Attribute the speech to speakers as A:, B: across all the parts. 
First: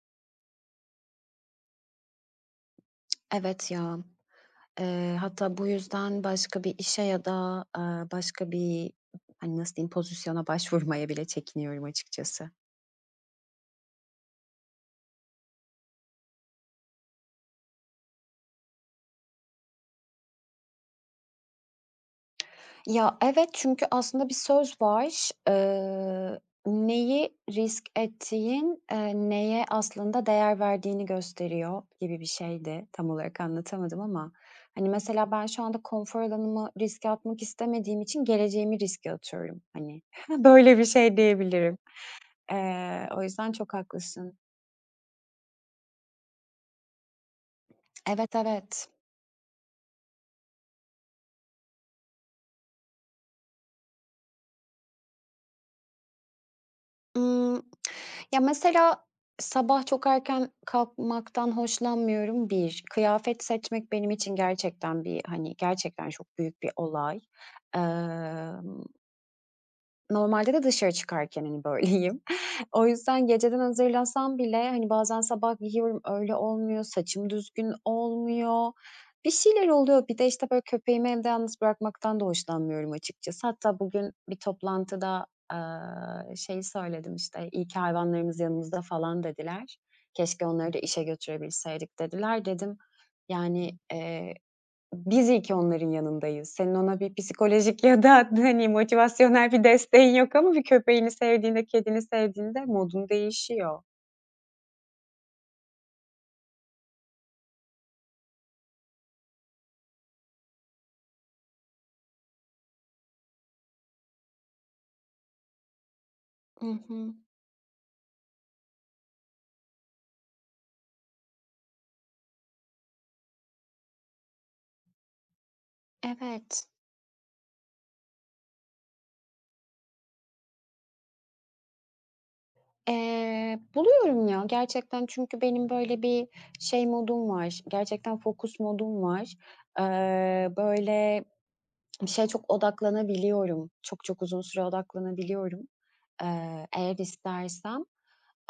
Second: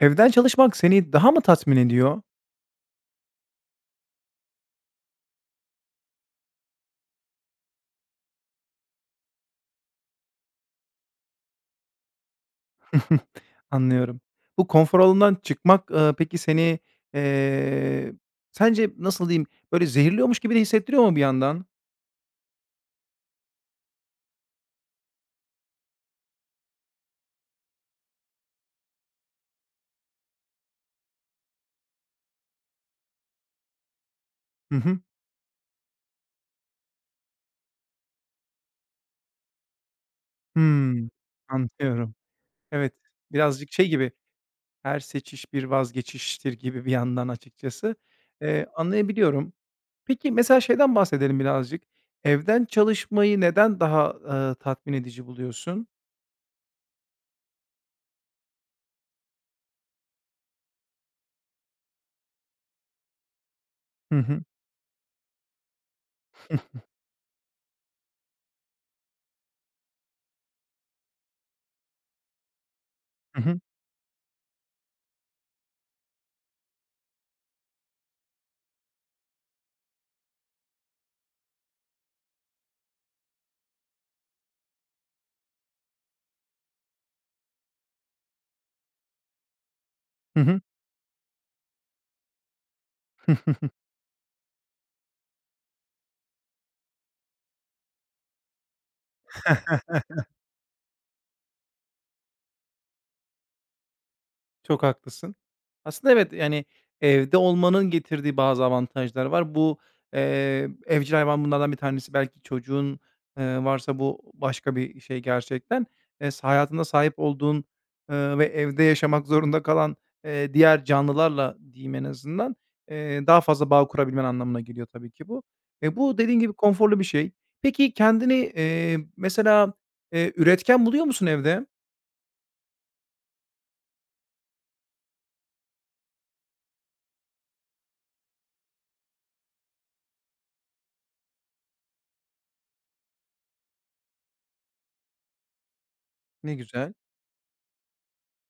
A: Evden çalışmak seni daha mı tatmin ediyor?
B: Evet ya. Hatta bu yüzden başka bir işe ya da, başka bir, hani, nasıl diyeyim, pozisyona başvurmaya bile çekiniyorum açıkçası.
A: Anlıyorum. Bu konfor alanından çıkmak, peki seni, eee, sence nasıl diyeyim, böyle zehirliyormuş gibi de hissettiriyor mu bir yandan?
B: Ya, evet, çünkü aslında bir söz var. "Neyi risk ettiğin, neye aslında değer verdiğini gösteriyor." gibi bir şeydi. Tam olarak anlatamadım ama,
A: Hı
B: hani,
A: hı.
B: mesela ben şu anda konfor alanımı riske atmak istemediğim için geleceğimi riske atıyorum. Hani, böyle bir
A: Hımm.
B: şey diyebilirim.
A: Anlıyorum. Evet,
B: O yüzden
A: birazcık
B: çok
A: şey gibi,
B: haklısın.
A: her seçiş bir vazgeçiştir gibi bir yandan açıkçası.
B: Evet, evet.
A: Anlayabiliyorum. Peki mesela şeyden bahsedelim birazcık. Evden çalışmayı neden daha, tatmin edici buluyorsun?
B: Imm, ya, mesela sabah çok erken kalkmaktan hoşlanmıyorum, bir kıyafet seçmek benim
A: Hı
B: için
A: hı.
B: gerçekten bir, hani, gerçekten çok büyük bir olay. Emm Normalde de dışarı çıkarken, hani, böyleyim. O yüzden
A: Hı
B: geceden
A: hı.
B: hazırlasam bile, hani, bazen sabah giyiyorum, öyle olmuyor, saçım düzgün olmuyor. Bir şeyler oluyor. Bir de, işte, böyle, köpeğimi evde yalnız bırakmaktan da hoşlanmıyorum açıkçası. Hatta bugün bir toplantıda, şeyi söyledim, işte, "İyi ki hayvanlarımız yanımızda." falan dediler.
A: Hı
B: "Keşke
A: hı.
B: onları da işe götürebilseydik." dediler. Dedim, yani, biz iyi ki onların yanındayız. Senin ona bir psikolojik ya da, hani, motivasyonel bir desteğin yok ama bir köpeğini sevdiğinde, kedini sevdiğinde modun değişiyor.
A: Çok haklısın. Aslında evet, yani, evde olmanın getirdiği bazı avantajlar var. Bu, evcil hayvan bunlardan bir tanesi. Belki çocuğun, varsa bu başka bir şey gerçekten.
B: Hı
A: Hayatında
B: hı.
A: sahip olduğun, ve evde yaşamak zorunda kalan, diğer canlılarla diyeyim en azından, daha fazla bağ kurabilmen anlamına geliyor tabii ki bu. E, bu dediğin gibi
B: Evet.
A: konforlu bir şey. Peki kendini, mesela, üretken buluyor musun evde?
B: Buluyorum ya gerçekten çünkü benim böyle bir şey modum var, gerçekten fokus modum var. Böyle bir şeye çok odaklanabiliyorum. Çok çok uzun süre odaklanabiliyorum,
A: Ne güzel.
B: eğer istersem.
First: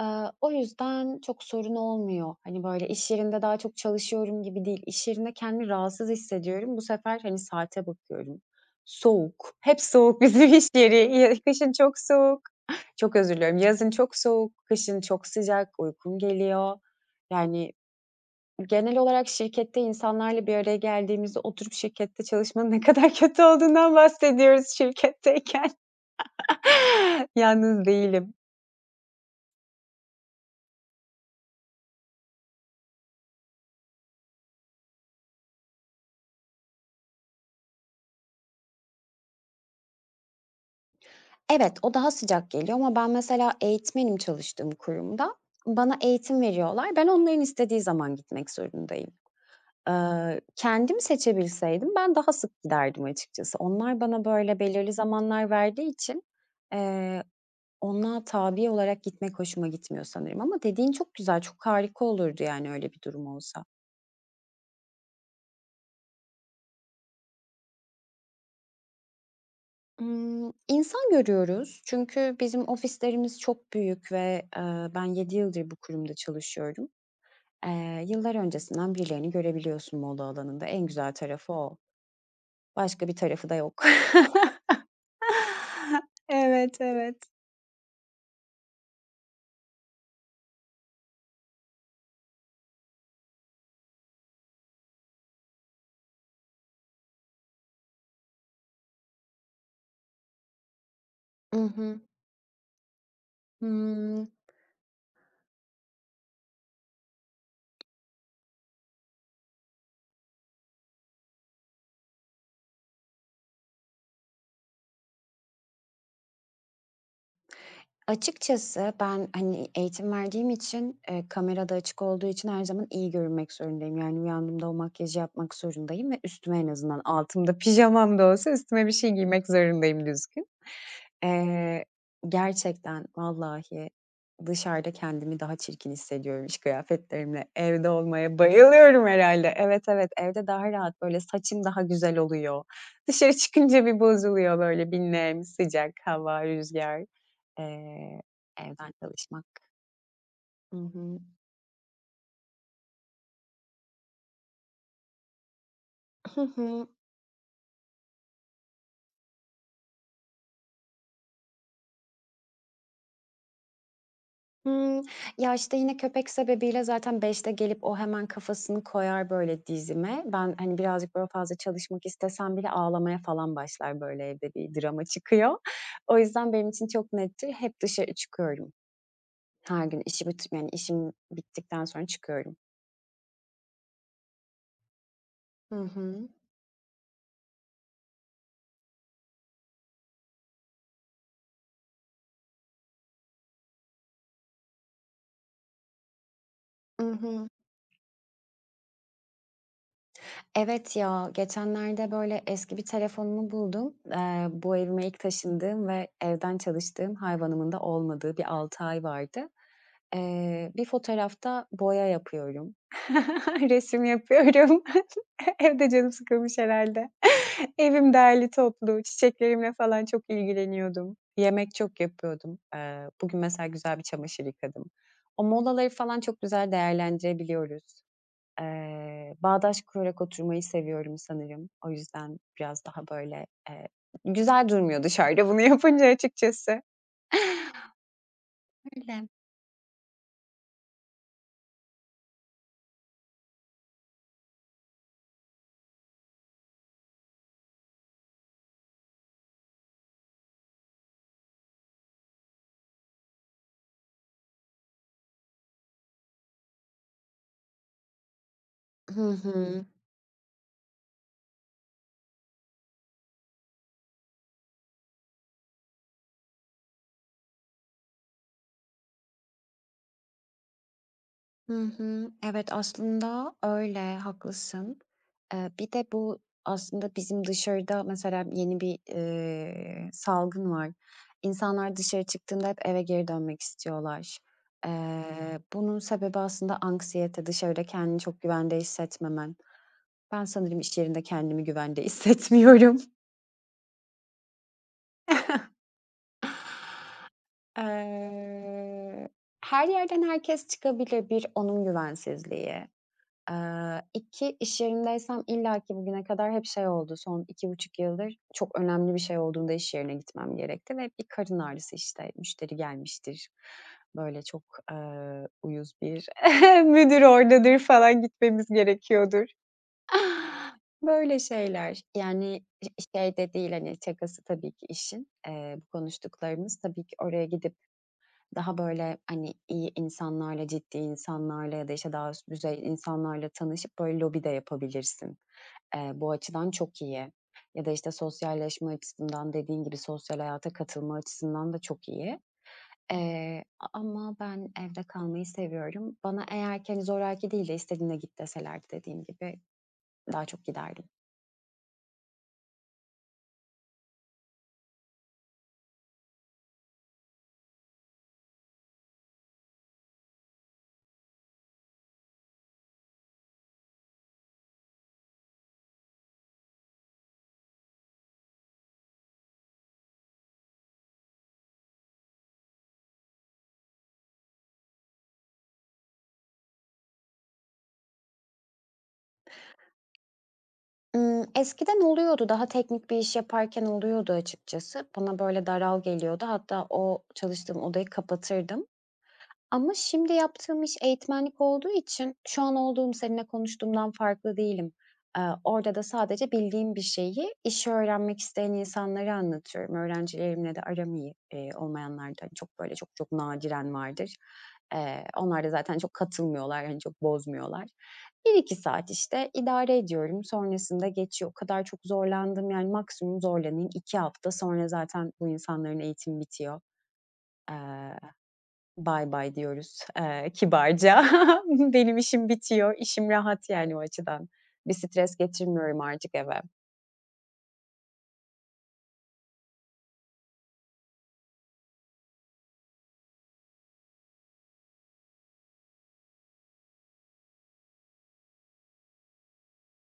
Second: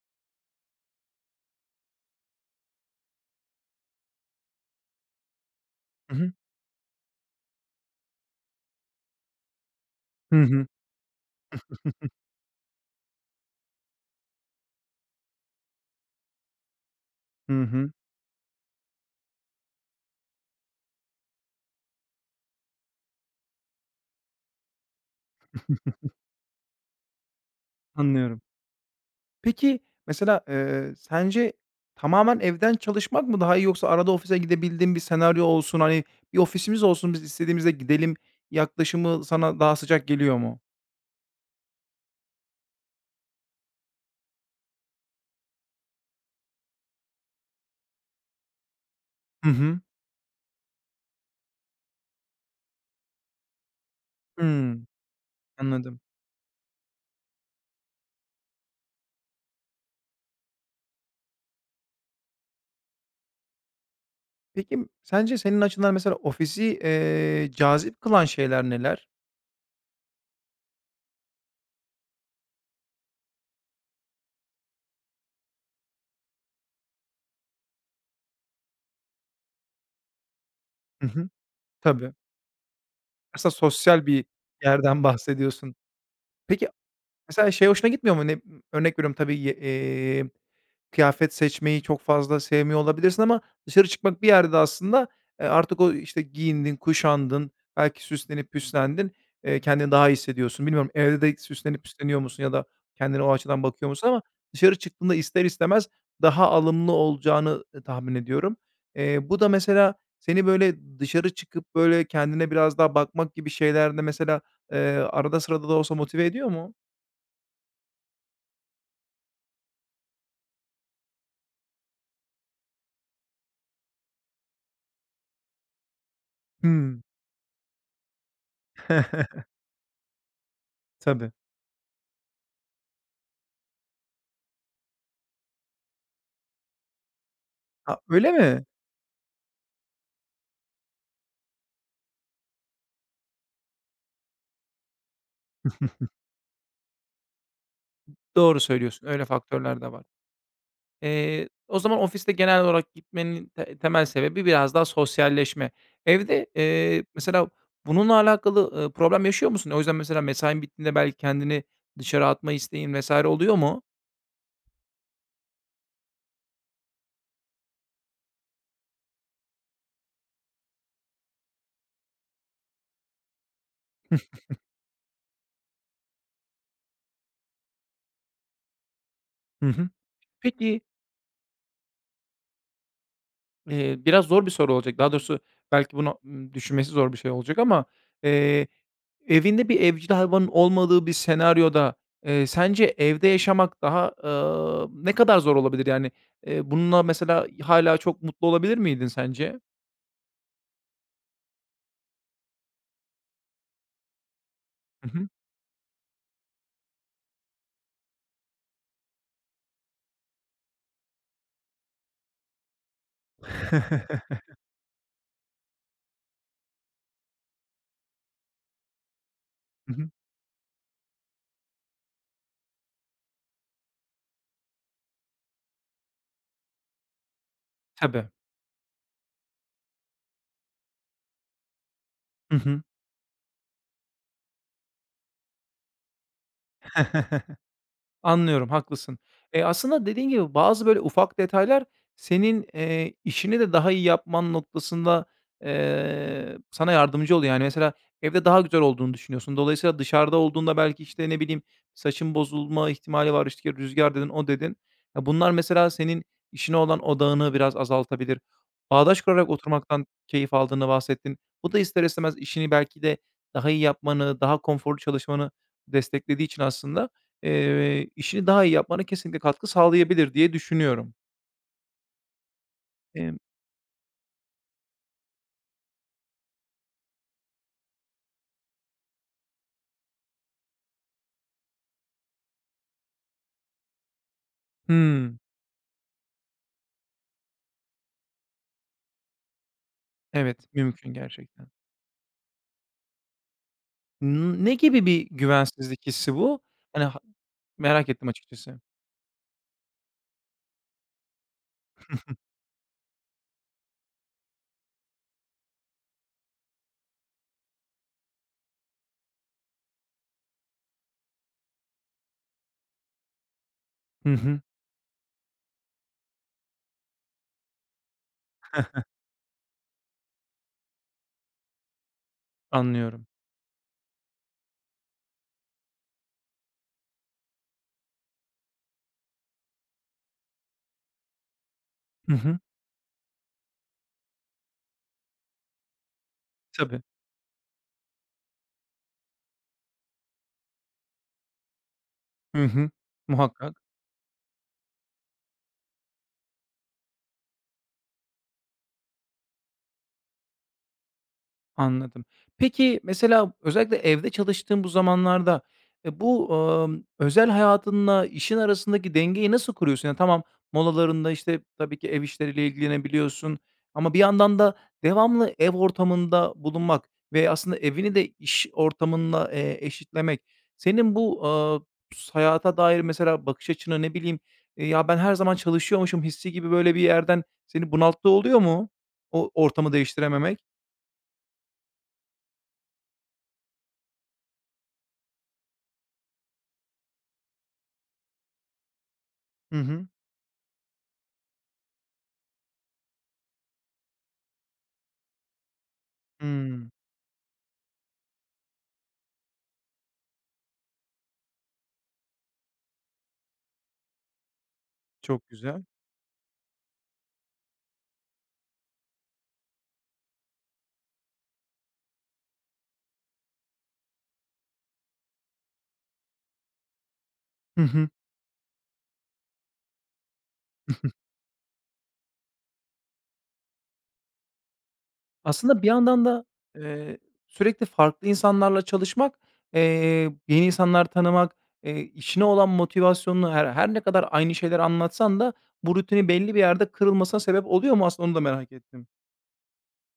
B: Eee, o yüzden çok sorun olmuyor. Hani, böyle, iş yerinde daha çok çalışıyorum gibi değil. İş yerinde kendimi rahatsız
A: Hı hı.
B: hissediyorum. Bu sefer, hani, saate bakıyorum. Soğuk. Hep soğuk
A: Hı
B: bizim
A: hı.
B: iş yeri. Ya kışın çok soğuk. Çok özür diliyorum. Yazın çok soğuk, kışın çok sıcak, uykum geliyor.
A: Hı
B: Yani
A: hı.
B: genel olarak şirkette insanlarla bir araya geldiğimizde oturup şirkette çalışmanın ne kadar kötü olduğundan bahsediyoruz şirketteyken. Yalnız değilim.
A: Anlıyorum. Peki, mesela, sence tamamen evden çalışmak mı daha iyi yoksa arada ofise gidebildiğin bir senaryo olsun, hani, bir ofisimiz olsun, biz istediğimizde gidelim yaklaşımı sana daha sıcak geliyor mu?
B: Evet, o daha sıcak geliyor ama ben mesela eğitmenim çalıştığım kurumda. Bana eğitim veriyorlar. Ben onların istediği zaman gitmek zorundayım.
A: Hı hı.
B: Kendim seçebilseydim ben daha sık giderdim açıkçası. Onlar bana böyle
A: Hımm,
B: belirli zamanlar verdiği
A: anladım.
B: için, eee ona tabi olarak gitmek hoşuma gitmiyor sanırım ama dediğin çok güzel, çok harika olurdu yani öyle bir durum olsa.
A: Peki, sence senin açından mesela ofisi, cazip kılan şeyler neler?
B: İnsan görüyoruz çünkü bizim ofislerimiz çok büyük ve, ben 7 yıldır bu kurumda çalışıyorum. Yıllar öncesinden birilerini görebiliyorsun moda alanında. En
A: Hı
B: güzel
A: hı.
B: tarafı o.
A: Tabii.
B: Başka bir tarafı
A: Aslında
B: da yok.
A: sosyal bir yerden bahsediyorsun. Peki mesela şey hoşuna gitmiyor mu? Ne örnek veriyorum tabii, ye kıyafet seçmeyi çok fazla sevmiyor olabilirsin ama dışarı çıkmak bir yerde aslında, artık o, işte, giyindin, kuşandın, belki süslenip püslendin, kendini daha iyi hissediyorsun. Bilmiyorum, evde de
B: I
A: süslenip
B: hı.
A: püsleniyor musun ya da kendine o açıdan bakıyor musun ama
B: Hımm.
A: dışarı çıktığında ister istemez daha alımlı olacağını, tahmin ediyorum. Bu da mesela seni, böyle, dışarı çıkıp, böyle, kendine biraz daha bakmak gibi şeylerde mesela, eee, arada sırada da olsa motive ediyor mu?
B: Açıkçası ben, hani, eğitim verdiğim için, kamera da açık olduğu için her zaman iyi görünmek zorundayım. Yani uyandığımda o makyajı yapmak zorundayım ve üstüme en azından
A: Hımm.
B: altımda pijamam da olsa üstüme bir şey giymek zorundayım düzgün.
A: Tabii.
B: Eee, gerçekten vallahi dışarıda kendimi daha çirkin hissediyorum iş kıyafetlerimle. Evde
A: A, öyle
B: olmaya
A: mi?
B: bayılıyorum herhalde. Evet, evet, evde daha rahat, böyle, saçım daha güzel oluyor. Dışarı çıkınca bir bozuluyor, böyle, bir nem, sıcak hava, rüzgar. Eee,
A: Doğru
B: evden
A: söylüyorsun, öyle
B: çalışmak.
A: faktörler de var.
B: Hı hı.
A: O zaman ofiste genel olarak gitmenin temel sebebi biraz daha sosyalleşme.
B: Hı
A: Evde,
B: hı.
A: mesela bununla alakalı, problem yaşıyor musun? O yüzden mesela mesain bittiğinde belki kendini dışarı atma isteğin vs. oluyor mu?
B: Hımm. Ya, işte, yine köpek sebebiyle zaten 5'te gelip o hemen kafasını koyar böyle dizime. Ben, hani, birazcık böyle fazla çalışmak istesem bile ağlamaya falan başlar, böyle, evde bir drama çıkıyor. O yüzden benim için çok nettir. Hep dışarı çıkıyorum.
A: Hı
B: Her
A: hı.
B: gün işi bit yani
A: Peki,
B: işim bittikten sonra çıkıyorum.
A: biraz zor bir soru olacak. Daha doğrusu
B: Hı
A: belki bunu,
B: hı.
A: düşünmesi zor bir şey olacak ama, eee evinde bir evcil hayvanın olmadığı bir senaryoda, sence evde yaşamak daha, ne kadar zor olabilir? Yani, bununla
B: I
A: mesela
B: hı.
A: hâlâ çok mutlu olabilir miydin sence?
B: Evet ya, geçenlerde böyle eski bir telefonumu buldum. Bu evime
A: Hı
B: ilk
A: hı.
B: taşındığım ve evden çalıştığım hayvanımın da olmadığı bir 6 ay vardı. Bir fotoğrafta boya yapıyorum.
A: Hı hı.
B: Resim yapıyorum. Evde canım sıkılmış herhalde. Evim derli toplu, çiçeklerimle falan çok ilgileniyordum. Yemek çok yapıyordum. Bugün mesela güzel bir çamaşır yıkadım. O molaları falan çok güzel değerlendirebiliyoruz.
A: Tabii.
B: Bağdaş kurarak oturmayı seviyorum sanırım. O yüzden
A: Hı hı.
B: biraz daha böyle, güzel durmuyor dışarıda bunu yapınca açıkçası.
A: Anlıyorum, haklısın.
B: Öyle.
A: Aslında dediğin gibi bazı böyle ufak detaylar senin, işini de daha iyi yapman noktasında, sana yardımcı oluyor. Yani, mesela evde daha güzel olduğunu düşünüyorsun. Dolayısıyla dışarıda olduğunda belki, işte, ne bileyim, saçın bozulma ihtimali var, işte, rüzgar dedin, o dedin. Ya, bunlar mesela senin işine olan odağını biraz azaltabilir. Bağdaş
B: Hı
A: kurarak
B: hı.
A: oturmaktan keyif aldığını bahsettin. Bu da ister istemez işini belki de daha iyi yapmanı, daha konforlu çalışmanı desteklediği için aslında işini daha iyi yapmana kesinlikle katkı sağlayabilir diye düşünüyorum.
B: Hı hı. Evet,
A: Emm
B: aslında öyle, haklısın. Bir de bu aslında bizim dışarıda mesela yeni bir, salgın var. İnsanlar dışarı çıktığında hep eve geri dönmek istiyorlar.
A: Hımm.
B: Bunun sebebi aslında anksiyete, dışarıda kendini çok güvende hissetmemen. Ben
A: Evet,
B: sanırım iş
A: mümkün
B: yerinde kendimi
A: gerçekten.
B: güvende hissetmiyorum.
A: Ne gibi bir güvensizlik hissi bu? Hani, merak ettim açıkçası. Hı
B: Eee, her yerden herkes çıkabilir, bir onun
A: hı.
B: güvensizliği. 2 iş yerindeysem illaki bugüne kadar hep şey oldu, son 2,5 yıldır çok önemli bir şey olduğunda iş yerine gitmem gerekti ve hep bir karın ağrısı, işte, müşteri gelmiştir,
A: Hı
B: böyle
A: hı.
B: çok, uyuz bir müdür oradadır falan gitmemiz gerekiyordur. Böyle şeyler. Yani,
A: Anlıyorum.
B: şey de değil, hani, şakası tabii ki işin. Bu konuştuklarımız tabii ki oraya gidip daha böyle, hani, iyi insanlarla, ciddi insanlarla ya da, işte, daha
A: Hı
B: üst
A: hı.
B: düzey insanlarla tanışıp böyle lobi de yapabilirsin. Bu açıdan çok
A: Tabii.
B: iyi. Ya da, işte, sosyalleşme açısından dediğin gibi sosyal hayata katılma açısından da çok iyi.
A: Hı hı. Muhakkak.
B: A ama ben evde kalmayı seviyorum. Bana eğer ki, hani, zoraki değil de istediğine git deselerdi dediğim gibi daha çok giderdim.
A: Anladım. Peki, mesela özellikle evde çalıştığın bu zamanlarda, bu, özel hayatınla işin arasındaki dengeyi nasıl kuruyorsun? Yani, tamam, molalarında, işte, tabii ki ev işleriyle ilgilenebiliyorsun ama bir yandan da devamlı ev ortamında bulunmak ve aslında evini de iş ortamınla, eşitlemek senin bu, hayata dair mesela bakış açını, ne bileyim, "Ya, ben her zaman çalışıyormuşum" hissi gibi, böyle, bir yerden seni bunalttığı oluyor mu o ortamı değiştirememek?
B: Eskiden oluyordu. Daha teknik bir iş yaparken oluyordu açıkçası. Bana böyle daral geliyordu. Hatta o çalıştığım odayı kapatırdım.
A: Hı
B: Ama
A: hı.
B: şimdi yaptığım iş eğitmenlik olduğu için şu an olduğum seninle konuştuğumdan farklı değilim. Orada da sadece
A: Hımm,
B: bildiğim bir şeyi işi öğrenmek isteyen insanlara anlatıyorum. Öğrencilerimle de aram iyi, olmayanlar çok böyle çok çok nadiren vardır.
A: çok
B: Onlar da
A: güzel.
B: zaten çok katılmıyorlar, yani çok bozmuyorlar. Bir iki saat işte idare ediyorum. Sonrasında geçiyor. O kadar çok zorlandım yani maksimum zorlanayım 2 hafta sonra zaten bu insanların eğitimi bitiyor.
A: Hı hı.
B: Eee Bay bay diyoruz, kibarca. Benim işim bitiyor, işim rahat yani o açıdan. Bir stres
A: Aslında bir
B: getirmiyorum
A: yandan
B: artık
A: da,
B: eve.
A: eee, sürekli farklı insanlarla çalışmak, eee, yeni insanlar tanımak, işine olan motivasyonunu her ne kadar aynı şeyleri anlatsan da bu rutini belli bir yerde kırılmasına sebep oluyor mu aslında onu da merak ettim.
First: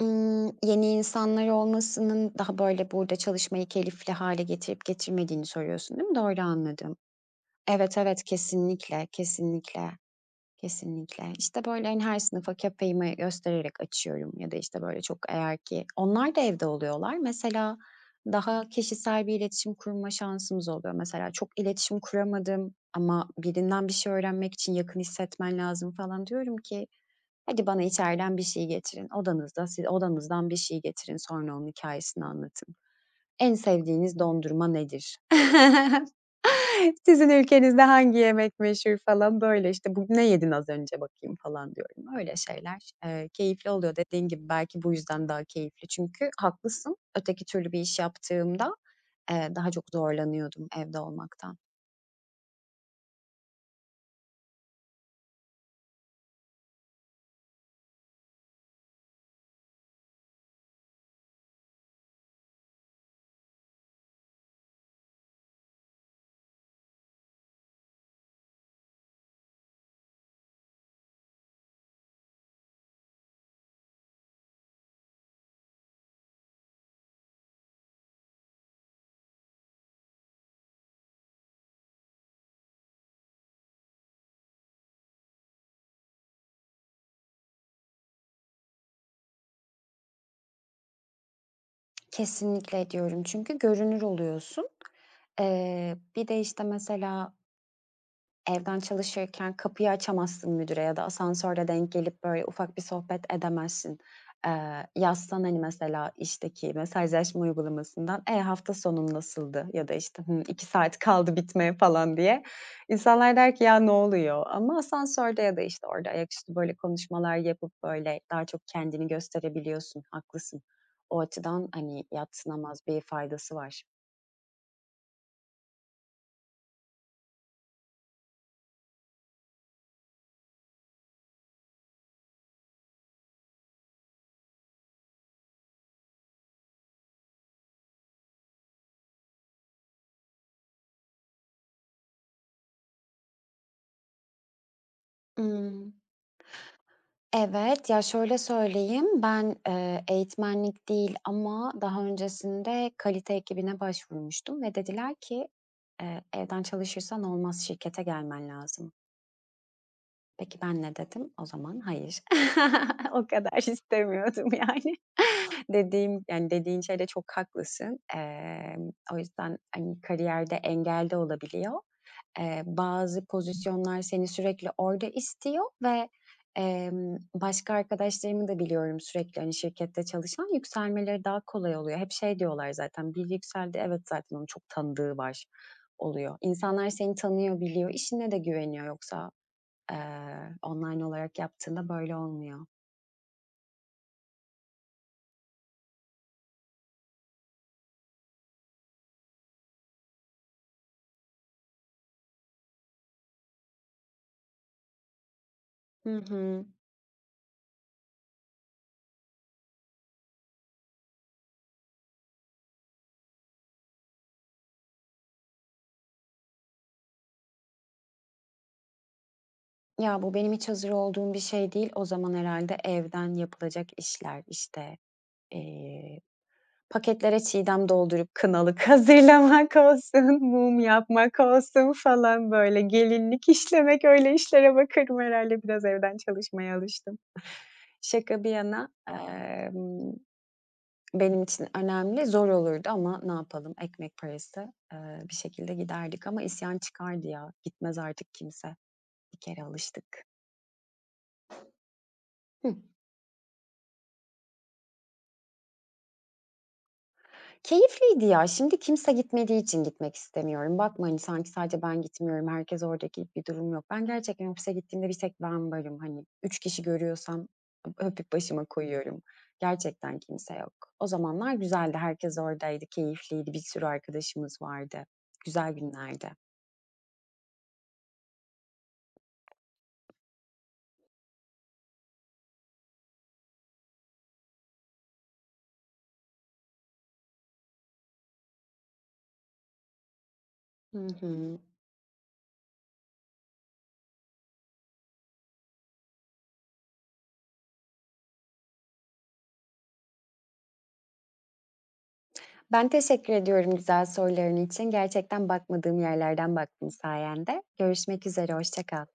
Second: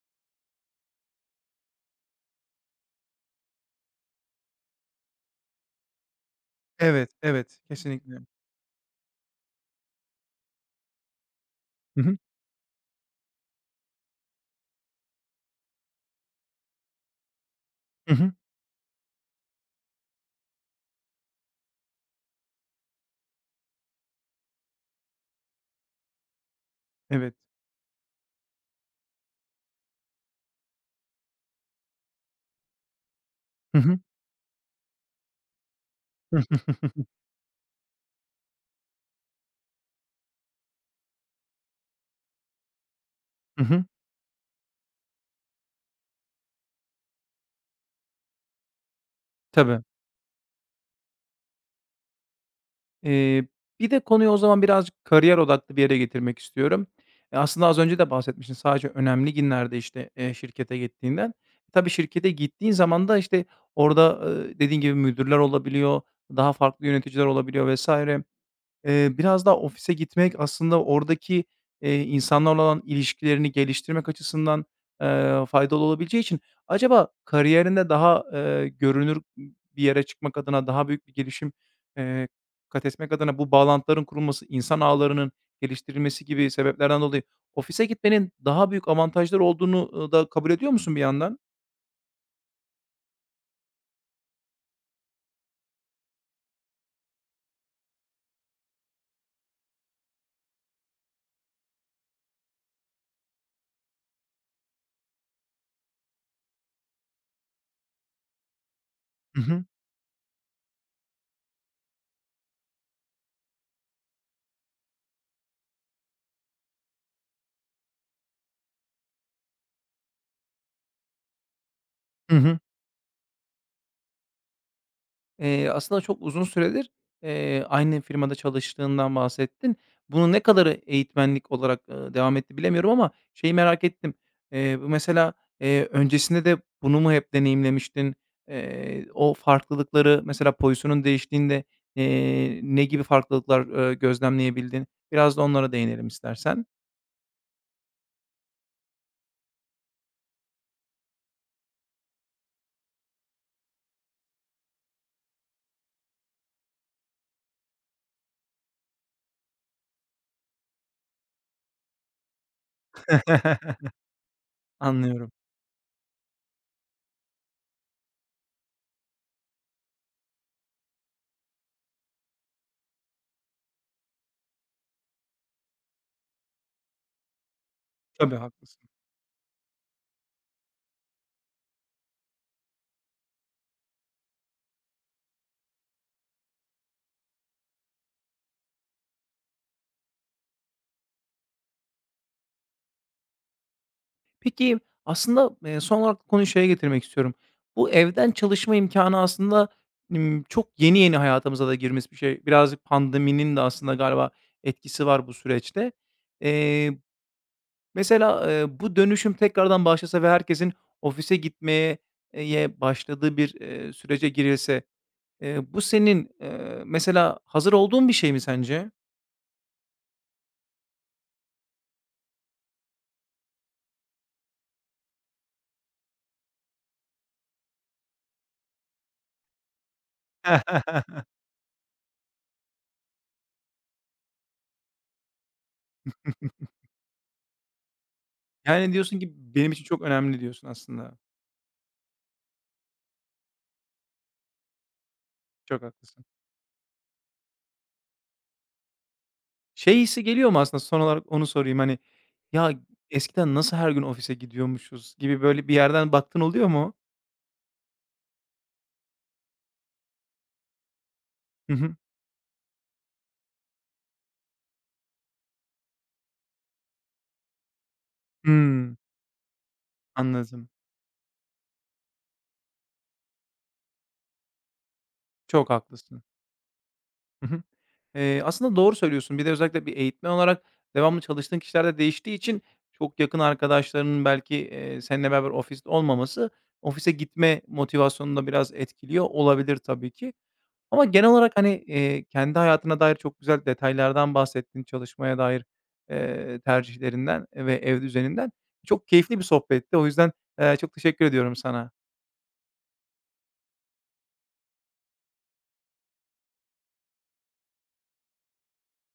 B: Yeni insanlar olmasının daha, böyle, burada çalışmayı keyifli hale getirip getirmediğini soruyorsun, değil mi? Doğru anladım.
A: Evet, evet,
B: Evet,
A: kesinlikle.
B: evet, kesinlikle, kesinlikle. Kesinlikle. İşte, böyle,
A: Hı
B: hani,
A: hı.
B: her sınıfa köpeğimi göstererek açıyorum ya da, işte, böyle, çok eğer ki onlar da evde oluyorlar. Mesela
A: Hı hı.
B: daha kişisel bir iletişim kurma şansımız oluyor. Mesela çok iletişim kuramadım ama birinden bir şey öğrenmek için yakın hissetmen lazım falan. Diyorum ki,
A: Evet.
B: "Hadi bana içeriden bir şey getirin. Odanızda siz odanızdan bir şey getirin, sonra onun hikayesini anlatın." En
A: Hı hı.
B: sevdiğiniz dondurma nedir?
A: Hı hı.
B: Sizin ülkenizde hangi yemek meşhur falan, böyle, işte, "Bugün ne yedin az önce bakayım?" falan diyorum. Öyle şeyler,
A: Hı
B: keyifli
A: hı.
B: oluyor. Dediğin gibi belki bu yüzden daha keyifli. Çünkü haklısın, öteki türlü bir iş yaptığımda, daha
A: Tabii.
B: çok zorlanıyordum evde olmaktan.
A: Eee, bir de konuyu o zaman birazcık kariyer odaklı bir yere getirmek istiyorum. E, aslında az önce de bahsetmiştin sadece önemli günlerde, işte, şirkete gittiğinden. E, tabii şirkete gittiğin zaman da, işte, orada, dediğin gibi müdürler olabiliyor, daha farklı yöneticiler olabiliyor vesaire. Biraz daha ofise gitmek aslında oradaki, insanlarla olan ilişkilerini geliştirmek açısından, faydalı olabileceği için acaba kariyerinde daha, görünür bir yere çıkmak adına, daha büyük bir gelişim, eee, kat etmek adına bu bağlantıların kurulması, insan ağlarının geliştirilmesi gibi sebeplerden dolayı ofise gitmenin daha büyük avantajları olduğunu, da kabul ediyor musun bir yandan?
B: Kesinlikle ediyorum çünkü görünür oluyorsun. Bir de, işte, mesela evden çalışırken kapıyı açamazsın müdüre ya da asansörde denk gelip, böyle, ufak bir sohbet edemezsin. Yazsan, hani, mesela işteki mesajlaşma uygulamasından, "E, hafta sonun
A: Hı hı.
B: nasıldı?" ya da, işte, "Hımm, 2 saat kaldı bitmeye." falan diye. İnsanlar der ki, "Ya, ne oluyor?" Ama asansörde ya da, işte, orada ayaküstü, böyle, konuşmalar yapıp, böyle, daha çok kendini gösterebiliyorsun. Haklısın. O açıdan, hani,
A: Hı hı.
B: yadsınamaz bir faydası var.
A: Aslında çok uzun süredir, aynı firmada çalıştığından bahsettin. Bunu ne kadarı eğitmenlik olarak, devam etti bilemiyorum ama şeyi merak ettim. Bu mesela, öncesinde de bunu mu hep deneyimlemiştin? O farklılıkları mesela pozisyonun değiştiğinde, ne gibi farklılıklar, gözlemleyebildin? Biraz da onlara
B: Imm.
A: değinelim istersen.
B: Evet, ya, şöyle söyleyeyim, ben, eğitmenlik değil ama daha öncesinde kalite ekibine başvurmuştum ve dediler ki, "Evden çalışırsan olmaz, şirkete gelmen lazım." Peki ben ne dedim? O zaman hayır. O kadar istemiyordum yani.
A: Anlıyorum.
B: Dediğim, yani, dediğin şeyde çok haklısın. O yüzden, hani, kariyerde engel de olabiliyor. Bazı pozisyonlar seni sürekli orada istiyor ve, başka
A: Tabii,
B: arkadaşlarımı da
A: haklısın.
B: biliyorum sürekli, hani, şirkette çalışan, yükselmeleri daha kolay oluyor. Hep şey diyorlar zaten, bir yükseldi, evet zaten onun çok tanıdığı var." oluyor. İnsanlar seni tanıyor, biliyor, işine de güveniyor yoksa, online olarak yaptığında böyle olmuyor.
A: Peki, aslında, son olarak konuyu şeye getirmek istiyorum. Bu evden çalışma imkânı aslında, çok yeni yeni hayatımıza da girmiş bir şey. Birazcık pandeminin de aslında galiba etkisi var bu süreçte.
B: Hı hı.
A: Eee, mesela, bu dönüşüm tekrardan başlasa ve herkesin ofise gitmeye başladığı bir, sürece girilse, bu senin, mesela hazır olduğun bir şey mi sence?
B: Ya, bu benim hiç hazır olduğum bir şey değil. O zaman herhalde evden yapılacak işler, işte, eee, paketlere çiğdem doldurup kınalık hazırlamak olsun, mum yapmak olsun falan böyle gelinlik işlemek, öyle işlere bakarım herhalde. Biraz evden çalışmaya alıştım. Şaka bir yana,
A: Yani, diyorsun ki, "Benim için çok önemli." diyorsun aslında.
B: benim için önemli, zor olurdu ama ne yapalım, ekmek parası, bir şekilde
A: Çok haklısın.
B: giderdik ama isyan çıkardı ya, gitmez artık kimse. Bir kere
A: Şey
B: alıştık.
A: hissi geliyor mu aslında? Son olarak onu sorayım, hani, "Ya,
B: Hı.
A: eskiden nasıl her gün ofise gidiyormuşuz?" gibi böyle bir yerden baktın oluyor mu?
B: Keyifliydi ya. Şimdi kimse gitmediği için gitmek istemiyorum. Bakma, hani, sanki
A: Hı
B: sadece
A: hı.
B: ben gitmiyorum, herkes orada gibi bir durum yok. Ben gerçekten ofise gittiğimde bir tek ben varım. Hani, 3 kişi görüyorsam öpüp başıma
A: Hımm,
B: koyuyorum. Gerçekten kimse
A: anladım.
B: yok. O zamanlar güzeldi. Herkes oradaydı, keyifliydi. Bir sürü arkadaşımız vardı.
A: Çok
B: Güzel
A: haklısın.
B: günlerdi.
A: Hı hı. Aslında doğru söylüyorsun. Bir de özellikle bir eğitmen olarak devamlı çalıştığın kişiler de değiştiği için çok yakın arkadaşlarının belki, seninle beraber ofiste olmaması ofise gitme motivasyonunu da biraz etkiliyor olabilir tabii ki. Ama
B: Hı
A: genel olarak,
B: hı.
A: hani, kendi hayatına dair çok güzel detaylardan bahsettin, çalışmaya dair, tercihlerinden ve ev düzeninden. Çok keyifli bir sohbetti. O yüzden, çok teşekkür ediyorum sana.
B: Ben teşekkür ediyorum güzel soruların için. Gerçekten bakmadığım yerlerden baktın sayende. Görüşmek üzere, hoşça kal.